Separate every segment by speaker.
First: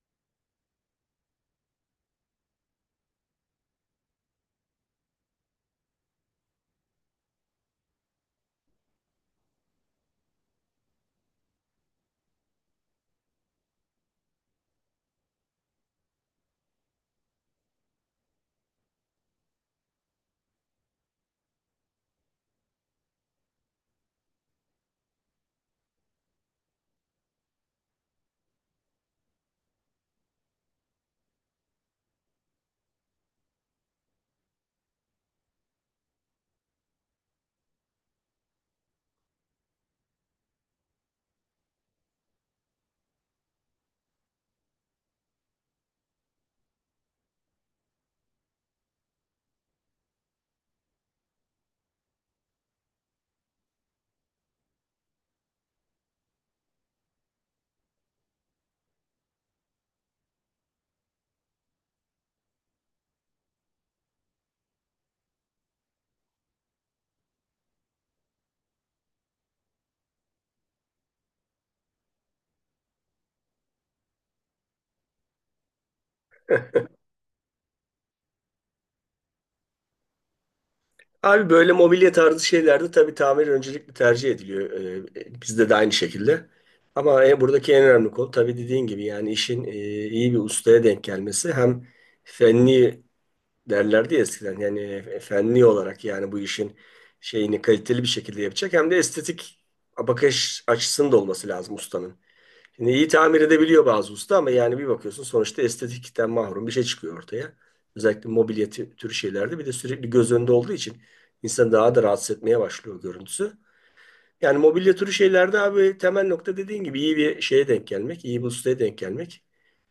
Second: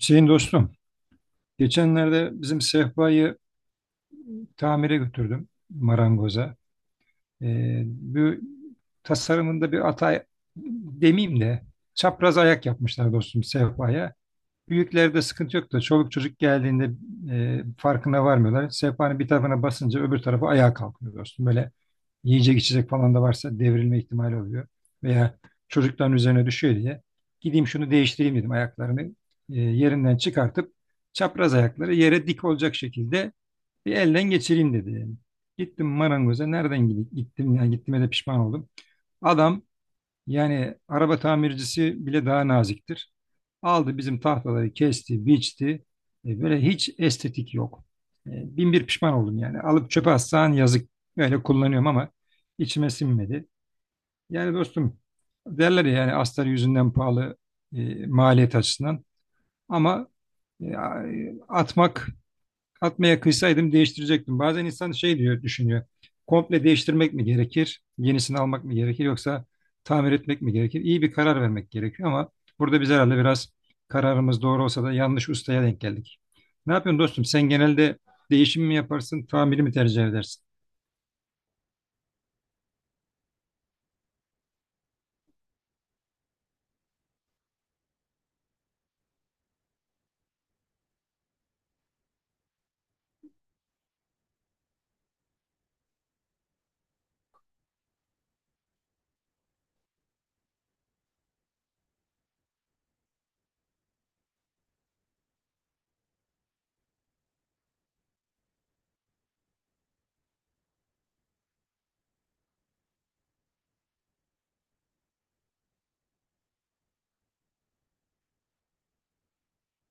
Speaker 1: Hüseyin dostum, geçenlerde bizim sehpayı tamire götürdüm marangoza. Bu tasarımında bir hata demeyeyim de çapraz ayak yapmışlar dostum sehpaya. Büyüklerde sıkıntı yok da çoluk çocuk geldiğinde farkına varmıyorlar. Sehpanın bir tarafına basınca öbür tarafı ayağa kalkıyor dostum. Böyle yiyecek içecek falan da varsa devrilme ihtimali oluyor. Veya çocukların üzerine düşüyor diye gideyim şunu değiştireyim dedim ayaklarını yerinden çıkartıp çapraz ayakları yere dik olacak şekilde bir elden geçireyim dedi yani. Gittim marangoza nereden gidip gittim yani gittiğime de pişman oldum. Adam yani araba tamircisi bile daha naziktir. Aldı bizim tahtaları kesti, biçti. Böyle hiç estetik yok. E, bin bir pişman oldum yani. Alıp çöpe atsan yazık. Böyle kullanıyorum ama içime sinmedi. Yani dostum derler ya yani astar yüzünden pahalı maliyet açısından. Ama e, atmak Atmaya kıysaydım değiştirecektim. Bazen insan şey diyor, düşünüyor. Komple değiştirmek mi gerekir? Yenisini almak mı gerekir? Yoksa tamir etmek mi gerekir? İyi bir karar vermek gerekiyor ama burada biz herhalde biraz kararımız doğru olsa da yanlış ustaya denk geldik. Ne yapıyorsun dostum? Sen genelde değişim mi yaparsın, tamiri mi tercih edersin?
Speaker 2: Abi böyle mobilya tarzı şeylerde tabii tamir öncelikli tercih ediliyor. Bizde de aynı şekilde. Ama buradaki en önemli konu tabii dediğin gibi yani işin iyi bir ustaya denk gelmesi. Hem fenli derlerdi ya eskiden yani fenli olarak yani bu işin şeyini kaliteli bir şekilde yapacak. Hem de estetik bakış açısının da olması lazım ustanın. Şimdi iyi tamir edebiliyor bazı usta ama yani bir bakıyorsun sonuçta estetikten mahrum bir şey çıkıyor ortaya. Özellikle mobilya türü şeylerde bir de sürekli göz önünde olduğu için insan daha da rahatsız etmeye başlıyor görüntüsü. Yani mobilya türü şeylerde abi temel nokta dediğin gibi iyi bir şeye denk gelmek, iyi bir ustaya denk gelmek.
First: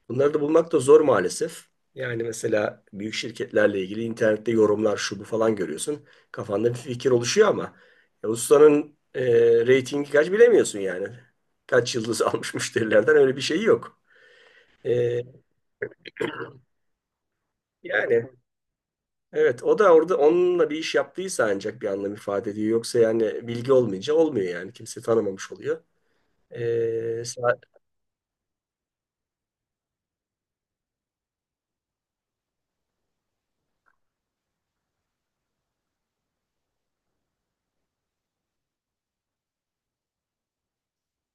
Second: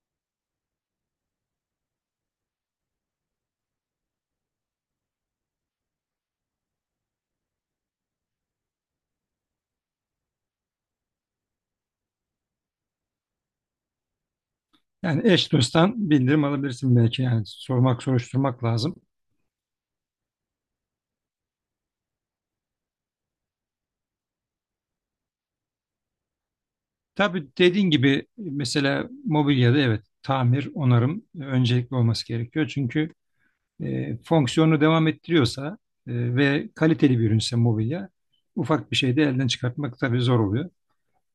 Speaker 2: Bunları da bulmak da zor maalesef. Yani mesela büyük şirketlerle ilgili internette yorumlar şu bu falan görüyorsun. Kafanda bir fikir oluşuyor ama ustanın reytingi kaç bilemiyorsun yani. Kaç yıldız almış müşterilerden öyle bir şey yok. E,
Speaker 1: Yani eş dosttan bildirim alabilirsin belki yani sormak,
Speaker 2: Yani
Speaker 1: soruşturmak lazım.
Speaker 2: evet o da orada onunla bir iş yaptıysa ancak bir anlam ifade ediyor. Yoksa yani bilgi olmayınca olmuyor yani. Kimse tanımamış oluyor. E,
Speaker 1: Tabii
Speaker 2: sa-
Speaker 1: dediğin gibi mesela mobilyada evet tamir, onarım öncelikli olması gerekiyor. Çünkü fonksiyonu devam ettiriyorsa ve kaliteli bir ürünse mobilya ufak bir şey de elden çıkartmak tabii zor oluyor.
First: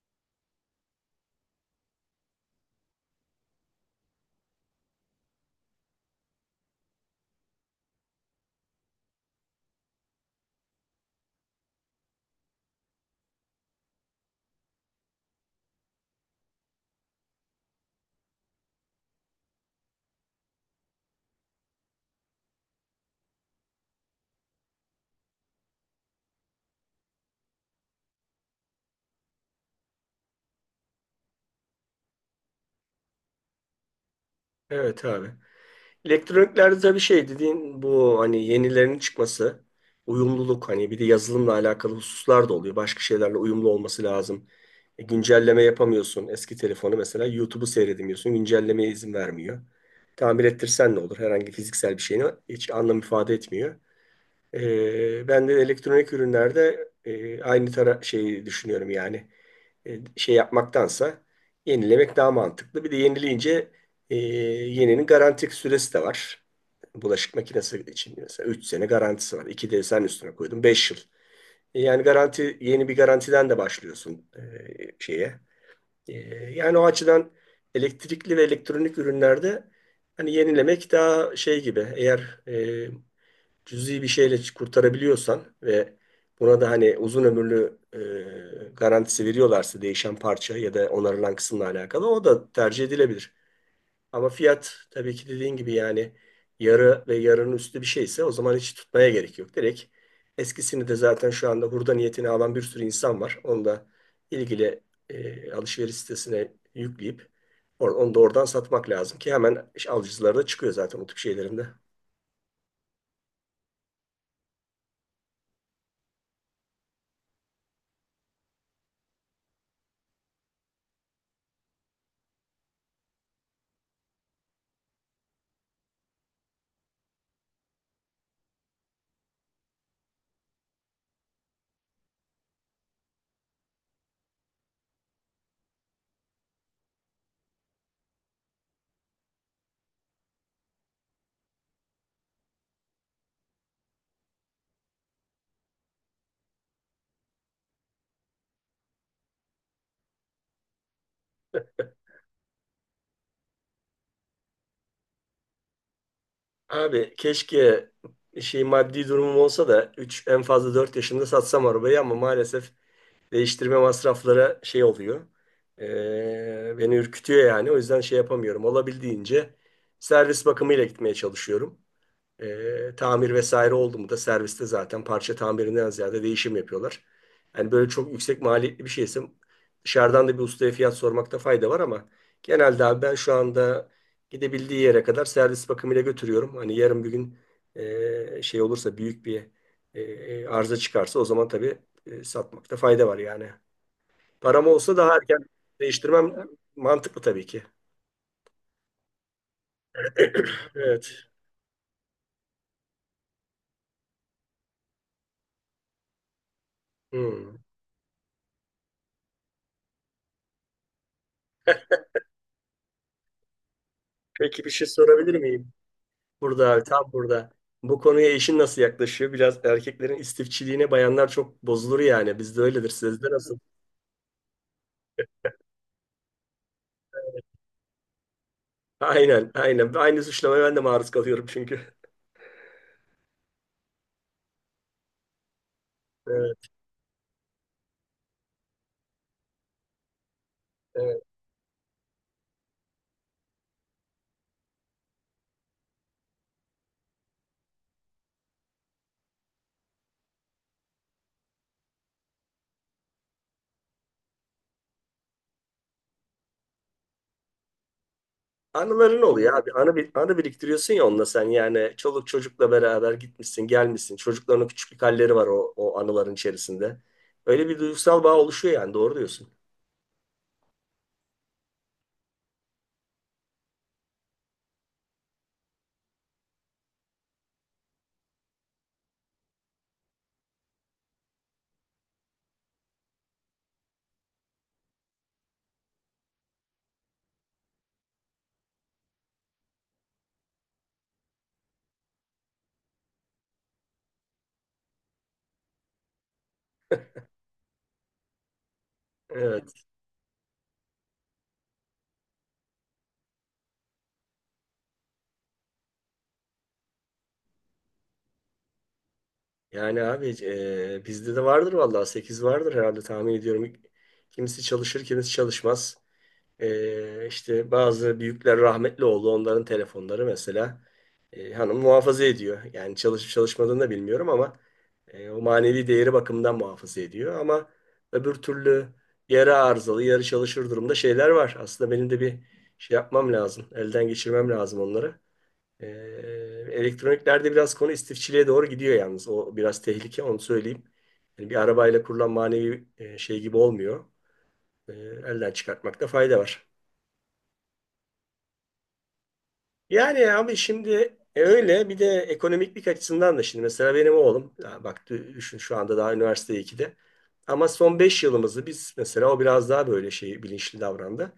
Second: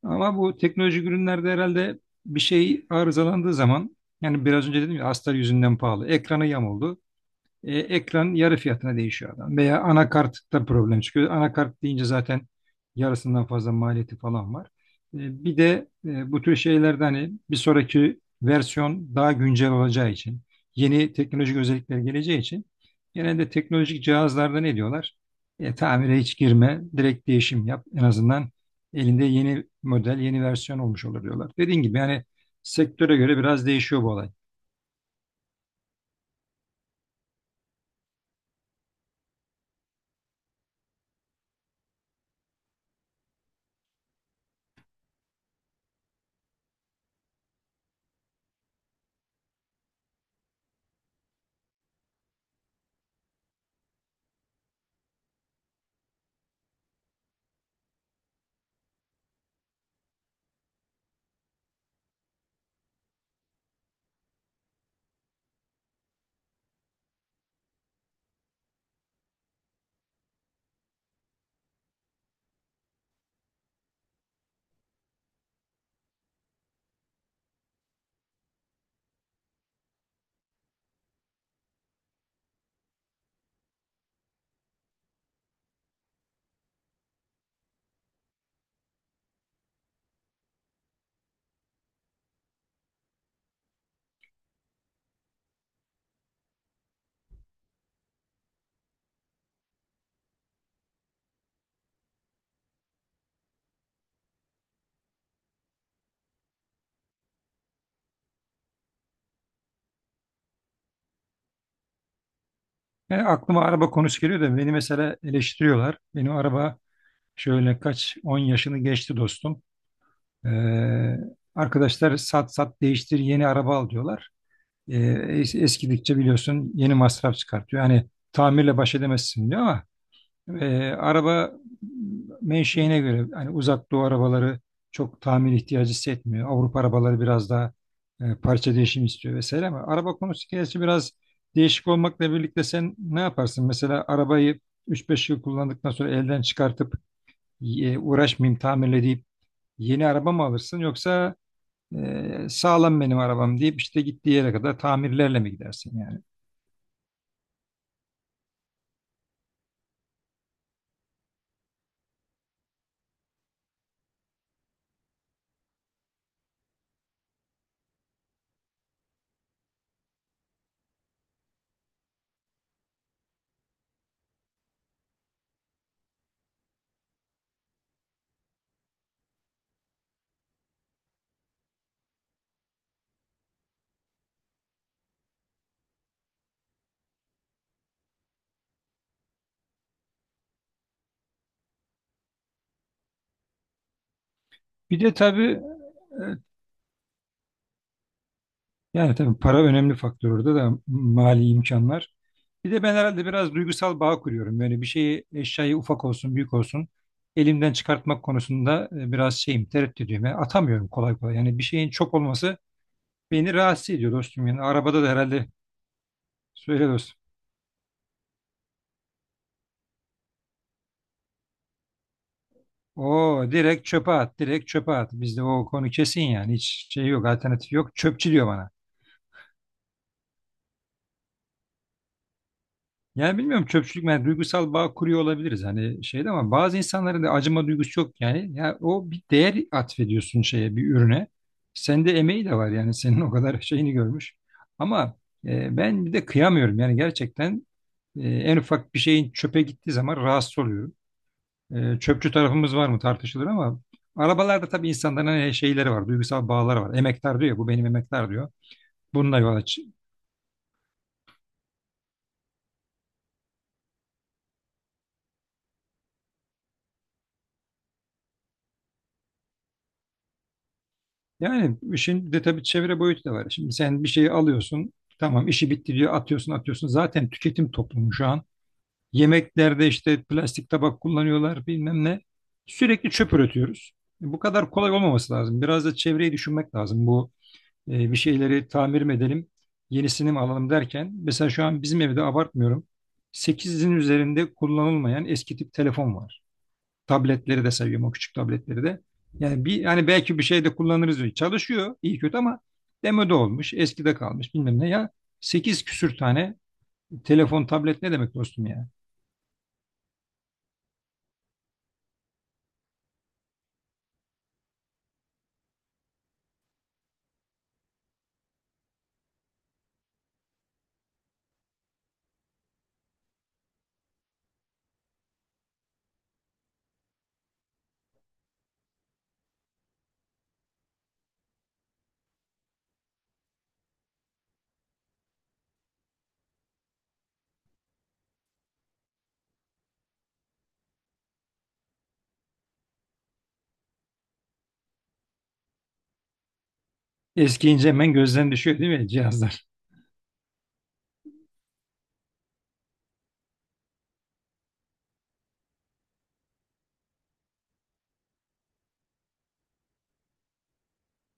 Speaker 1: Ama bu teknolojik ürünlerde herhalde bir şey arızalandığı zaman yani biraz önce dedim ya astar yüzünden pahalı. Ekranı yamuldu. Ekran yarı fiyatına değişiyor adam. Veya anakartta problem çıkıyor. Anakart deyince zaten yarısından fazla maliyeti falan var. Bir de bu tür şeylerde hani bir sonraki versiyon daha güncel olacağı için, yeni teknolojik özellikler geleceği için genelde teknolojik cihazlarda ne diyorlar? Tamire hiç girme, direkt değişim yap. En azından elinde yeni model, yeni versiyon olmuş olur diyorlar. Dediğim gibi yani sektöre göre biraz değişiyor bu olay.
Speaker 2: evet abi. Elektroniklerde bir şey dediğin bu hani yenilerinin çıkması, uyumluluk hani bir de yazılımla alakalı hususlar da oluyor. Başka şeylerle uyumlu olması lazım. Güncelleme yapamıyorsun. Eski telefonu mesela YouTube'u seyredemiyorsun. Güncellemeye izin vermiyor. Tamir ettirsen ne olur? Herhangi fiziksel bir şeyini hiç anlam ifade etmiyor. Ben de elektronik ürünlerde aynı tara şey düşünüyorum yani şey yapmaktansa yenilemek daha mantıklı. Bir de yenileyince yeninin garanti süresi de var. Bulaşık makinesi için mesela 3 sene garantisi var. 2 de sen üstüne koydun 5 yıl. Yani garanti yeni bir garantiden de başlıyorsun şeye. E, Yani o açıdan elektrikli ve elektronik ürünlerde hani yenilemek daha şey gibi eğer cüzi bir şeyle kurtarabiliyorsan ve buna da hani uzun ömürlü garantisi veriyorlarsa değişen parça ya da onarılan kısımla alakalı o da tercih edilebilir. Ama fiyat tabii ki dediğin gibi yani yarı ve yarının üstü bir şeyse o zaman hiç tutmaya gerek yok. Direkt eskisini de zaten şu anda hurda niyetini alan bir sürü insan var. Onu da ilgili alışveriş sitesine yükleyip onu da oradan satmak lazım ki hemen alıcıları da çıkıyor zaten o tip şeylerinde.
Speaker 1: Yani aklıma araba konusu geliyor da beni mesela eleştiriyorlar. Benim araba şöyle kaç 10 yaşını geçti dostum. Ee, arkadaşlar sat sat değiştir yeni araba al diyorlar. Ee, eskidikçe biliyorsun yeni masraf çıkartıyor. Yani tamirle baş edemezsin diyor ama araba menşeine göre hani uzak doğu arabaları çok tamir ihtiyacı hissetmiyor. Avrupa arabaları biraz daha parça değişimi istiyor vesaire ama araba konusu gerçi biraz değişik olmakla birlikte sen ne yaparsın? Mesela arabayı üç beş yıl kullandıktan sonra elden çıkartıp uğraşmayayım tamirle deyip yeni araba mı alırsın yoksa sağlam benim arabam deyip işte gittiği yere kadar tamirlerle mi gidersin yani?
Speaker 2: Abi keşke şey maddi durumum olsa da 3 en fazla 4 yaşımda satsam arabayı ama maalesef değiştirme masrafları şey oluyor. Beni ürkütüyor yani. O yüzden şey yapamıyorum. Olabildiğince servis bakımıyla gitmeye çalışıyorum. Tamir vesaire oldu mu da serviste zaten parça tamirinden ziyade değişim yapıyorlar. Yani böyle çok yüksek maliyetli bir şeyse dışarıdan da bir ustaya fiyat sormakta fayda var ama genelde abi ben şu anda gidebildiği yere kadar servis bakımıyla götürüyorum. Hani yarın bir gün şey olursa büyük bir arıza çıkarsa o zaman tabii satmakta fayda var yani. Param olsa
Speaker 1: Bir de
Speaker 2: daha erken
Speaker 1: tabii e,
Speaker 2: değiştirmem mantıklı tabii ki.
Speaker 1: yani tabii para önemli faktör orada da
Speaker 2: Evet.
Speaker 1: mali imkanlar. Bir de ben herhalde biraz duygusal bağ kuruyorum. Yani bir şeyi eşyayı ufak olsun büyük olsun
Speaker 2: Hmm.
Speaker 1: elimden çıkartmak konusunda biraz şeyim tereddüdüyüm. Yani atamıyorum kolay kolay. Yani bir şeyin çok olması beni rahatsız ediyor dostum. Yani
Speaker 2: Peki bir şey
Speaker 1: arabada da
Speaker 2: sorabilir
Speaker 1: herhalde.
Speaker 2: miyim? Burada abi
Speaker 1: Söyle
Speaker 2: tam
Speaker 1: dostum.
Speaker 2: burada. Bu konuya eşin nasıl yaklaşıyor? Biraz erkeklerin istifçiliğine bayanlar çok bozulur yani. Bizde öyledir. Sizde
Speaker 1: O
Speaker 2: nasıl?
Speaker 1: direkt çöpe at, direkt çöpe at. Bizde o konu kesin yani hiç şey yok, alternatif yok. Çöpçü diyor bana.
Speaker 2: Aynen, aynen. Aynı suçlamaya ben de maruz kalıyorum çünkü.
Speaker 1: Yani bilmiyorum çöpçülük yani duygusal bağ kuruyor olabiliriz hani şeyde ama
Speaker 2: Evet,
Speaker 1: bazı insanların da acıma duygusu yok yani. Yani o bir değer atfediyorsun şeye bir
Speaker 2: evet.
Speaker 1: ürüne. Sende emeği de var yani senin o kadar şeyini görmüş. Ama ben bir de kıyamıyorum yani gerçekten en ufak bir şeyin çöpe gittiği zaman rahatsız oluyorum. Çöpçü tarafımız var mı tartışılır ama arabalarda tabii insanların hani şeyleri var duygusal bağları var. Emektar diyor ya bu benim emektar diyor.
Speaker 2: Anıların
Speaker 1: Bununla
Speaker 2: oluyor
Speaker 1: yola,
Speaker 2: abi.
Speaker 1: ç-
Speaker 2: Anı, anı biriktiriyorsun ya onunla sen yani. Çoluk çocukla beraber gitmişsin gelmişsin. Çocukların küçüklük halleri var o anıların içerisinde. Öyle bir duygusal bağ oluşuyor yani doğru diyorsun.
Speaker 1: Yani işin bir de tabii çevre boyutu da var. Şimdi sen bir şeyi alıyorsun, tamam işi bitti diyor, atıyorsun atıyorsun. Zaten tüketim toplumu şu an. Yemeklerde işte plastik tabak kullanıyorlar bilmem ne. Sürekli çöp üretiyoruz. Bu kadar kolay olmaması lazım. Biraz da çevreyi düşünmek lazım. Bu bir şeyleri tamir mi edelim, yenisini mi alalım derken. Mesela şu an bizim evde abartmıyorum. Sekizin üzerinde kullanılmayan eski tip telefon var. Tabletleri de seviyorum o küçük tabletleri de. Yani
Speaker 2: Evet.
Speaker 1: bir yani belki bir şeyde kullanırız diyor. Çalışıyor iyi kötü ama demode olmuş, eskide kalmış bilmem ne ya. Sekiz küsür tane telefon, tablet ne demek dostum ya?
Speaker 2: Yani abi bizde de vardır vallahi 8 vardır herhalde tahmin ediyorum. Kimisi çalışır, kimisi çalışmaz. İşte bazı büyükler rahmetli oldu. Onların telefonları mesela hanım muhafaza ediyor. Yani çalışıp çalışmadığını da bilmiyorum ama o manevi değeri bakımından muhafaza ediyor. Ama öbür türlü yarı arızalı, yarı çalışır durumda şeyler var. Aslında benim de bir şey yapmam lazım. Elden geçirmem lazım onları. Ee, Elektroniklerde biraz konu istifçiliğe doğru gidiyor yalnız. O biraz tehlike, onu söyleyeyim. Yani bir arabayla kurulan manevi şey gibi olmuyor. Elden çıkartmakta fayda var.
Speaker 1: Eskiyince hemen gözden düşüyor değil mi cihazlar?
Speaker 2: Yani abi şimdi öyle bir de ekonomiklik açısından da şimdi mesela benim oğlum ya bak düşün şu anda daha üniversite ikide ama son 5 yılımızı biz mesela o biraz daha böyle şey bilinçli davrandı.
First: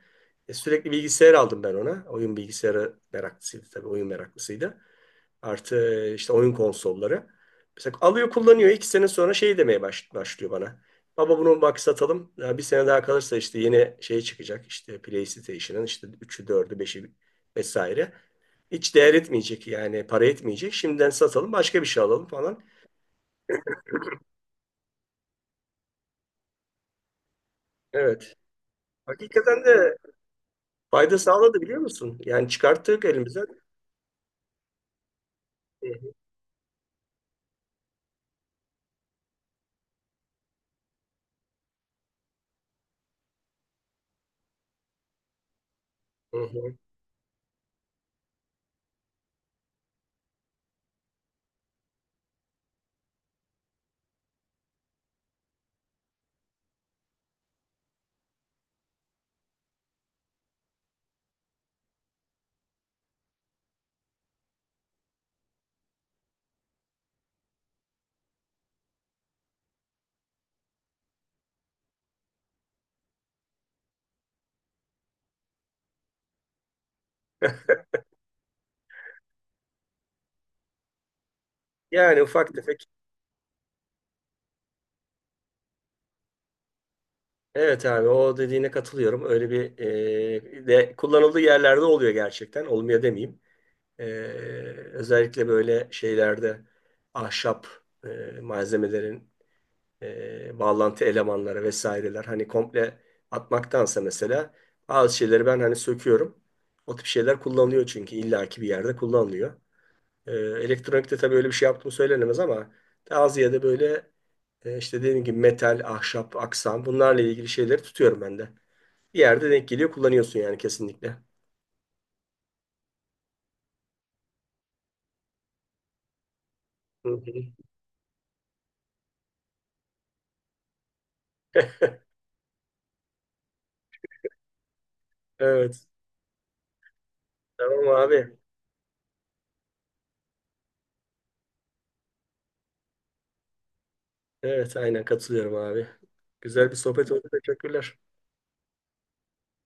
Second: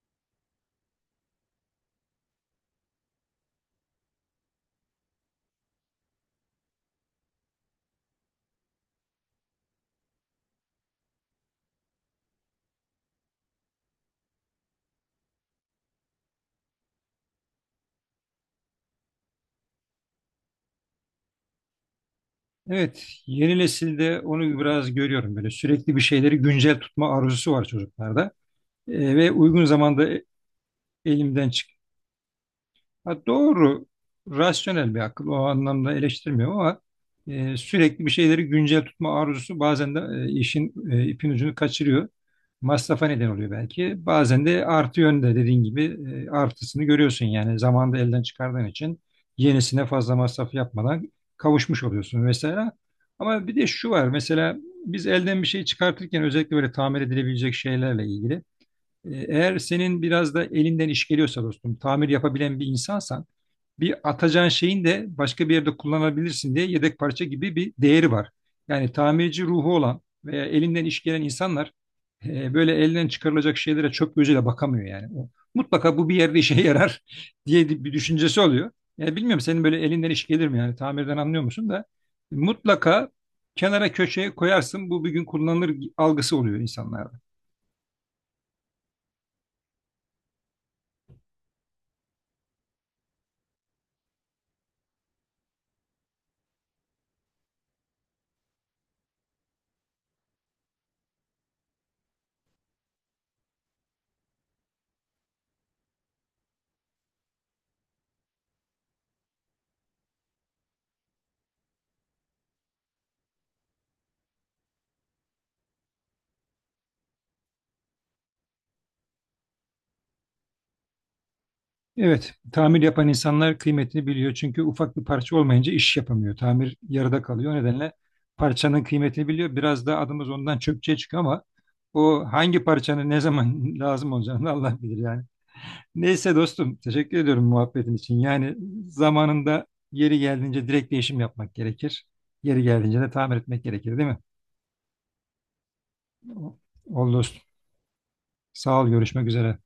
Speaker 2: Sürekli bilgisayar aldım ben ona. Oyun bilgisayarı meraklısıydı, tabii oyun meraklısıydı. Artı işte oyun konsolları. Mesela alıyor kullanıyor. 2 sene sonra şey demeye başlıyor bana. Baba bunu bak satalım. Ya bir sene daha kalırsa işte yeni şey çıkacak. İşte PlayStation'ın işte üçü dördü beşi vesaire. Hiç değer etmeyecek yani, para etmeyecek. Şimdiden satalım, başka bir şey alalım falan.
Speaker 1: Evet, yeni nesilde onu biraz görüyorum böyle sürekli bir şeyleri güncel tutma arzusu var çocuklarda.
Speaker 2: Evet.
Speaker 1: Ve
Speaker 2: Hakikaten
Speaker 1: uygun
Speaker 2: de
Speaker 1: zamanda
Speaker 2: fayda
Speaker 1: elimden
Speaker 2: sağladı,
Speaker 1: çıkan
Speaker 2: biliyor musun? Yani çıkarttık
Speaker 1: Ha,
Speaker 2: elimizden.
Speaker 1: doğru, rasyonel bir akıl. O anlamda
Speaker 2: Hı
Speaker 1: eleştirmiyorum ama sürekli bir şeyleri güncel tutma arzusu bazen de işin ipin ucunu kaçırıyor. Masrafa neden oluyor belki. Bazen de artı yönde dediğin gibi
Speaker 2: hı, hı.
Speaker 1: artısını görüyorsun. Yani zamanda elden çıkardığın için yenisine fazla masraf yapmadan kavuşmuş oluyorsun mesela. Ama bir de şu var mesela biz elden bir şey çıkartırken özellikle böyle tamir edilebilecek şeylerle ilgili eğer senin biraz da elinden iş geliyorsa dostum, tamir yapabilen bir insansan bir atacağın şeyin de başka bir yerde kullanabilirsin diye yedek parça gibi bir değeri var. Yani tamirci ruhu olan veya elinden iş gelen insanlar böyle elinden çıkarılacak şeylere çöp gözüyle bakamıyor yani. O, mutlaka bu bir yerde işe yarar diye bir düşüncesi oluyor. Yani bilmiyorum senin böyle elinden iş gelir mi yani tamirden anlıyor musun da
Speaker 2: Yani ufak tefek.
Speaker 1: mutlaka kenara köşeye koyarsın bu bir gün kullanılır algısı oluyor insanlarda.
Speaker 2: Evet abi, o dediğine katılıyorum. Öyle bir de kullanıldığı yerlerde oluyor gerçekten. Olmuyor demeyeyim. E, Özellikle böyle şeylerde ahşap e, malzemelerin bağlantı elemanları vesaireler hani komple atmaktansa mesela bazı şeyleri ben hani söküyorum. O tip şeyler kullanılıyor çünkü illaki bir yerde kullanılıyor. Elektronikte tabii öyle bir şey yaptığım söylenemez ama daha ziyade böyle işte dediğim gibi metal, ahşap, aksam bunlarla ilgili şeyleri tutuyorum ben de. Bir yerde denk geliyor kullanıyorsun yani kesinlikle.
Speaker 1: Evet, tamir yapan insanlar kıymetini biliyor. Çünkü ufak bir parça olmayınca iş yapamıyor. Tamir
Speaker 2: Hı
Speaker 1: yarıda kalıyor. O
Speaker 2: hı.
Speaker 1: nedenle parçanın kıymetini biliyor. Biraz da adımız ondan çöpçüye çıkıyor ama o hangi parçanın ne zaman lazım olacağını Allah bilir yani.
Speaker 2: Evet.
Speaker 1: Neyse dostum, teşekkür ediyorum
Speaker 2: Tamam
Speaker 1: muhabbetin için.
Speaker 2: abi.
Speaker 1: Yani zamanında yeri geldiğince direkt değişim yapmak gerekir. Yeri geldiğince de tamir etmek gerekir, değil mi?
Speaker 2: Evet aynen katılıyorum abi. Güzel bir sohbet
Speaker 1: Oldu
Speaker 2: oldu.
Speaker 1: dostum.
Speaker 2: Teşekkürler.
Speaker 1: Sağ ol, görüşmek üzere.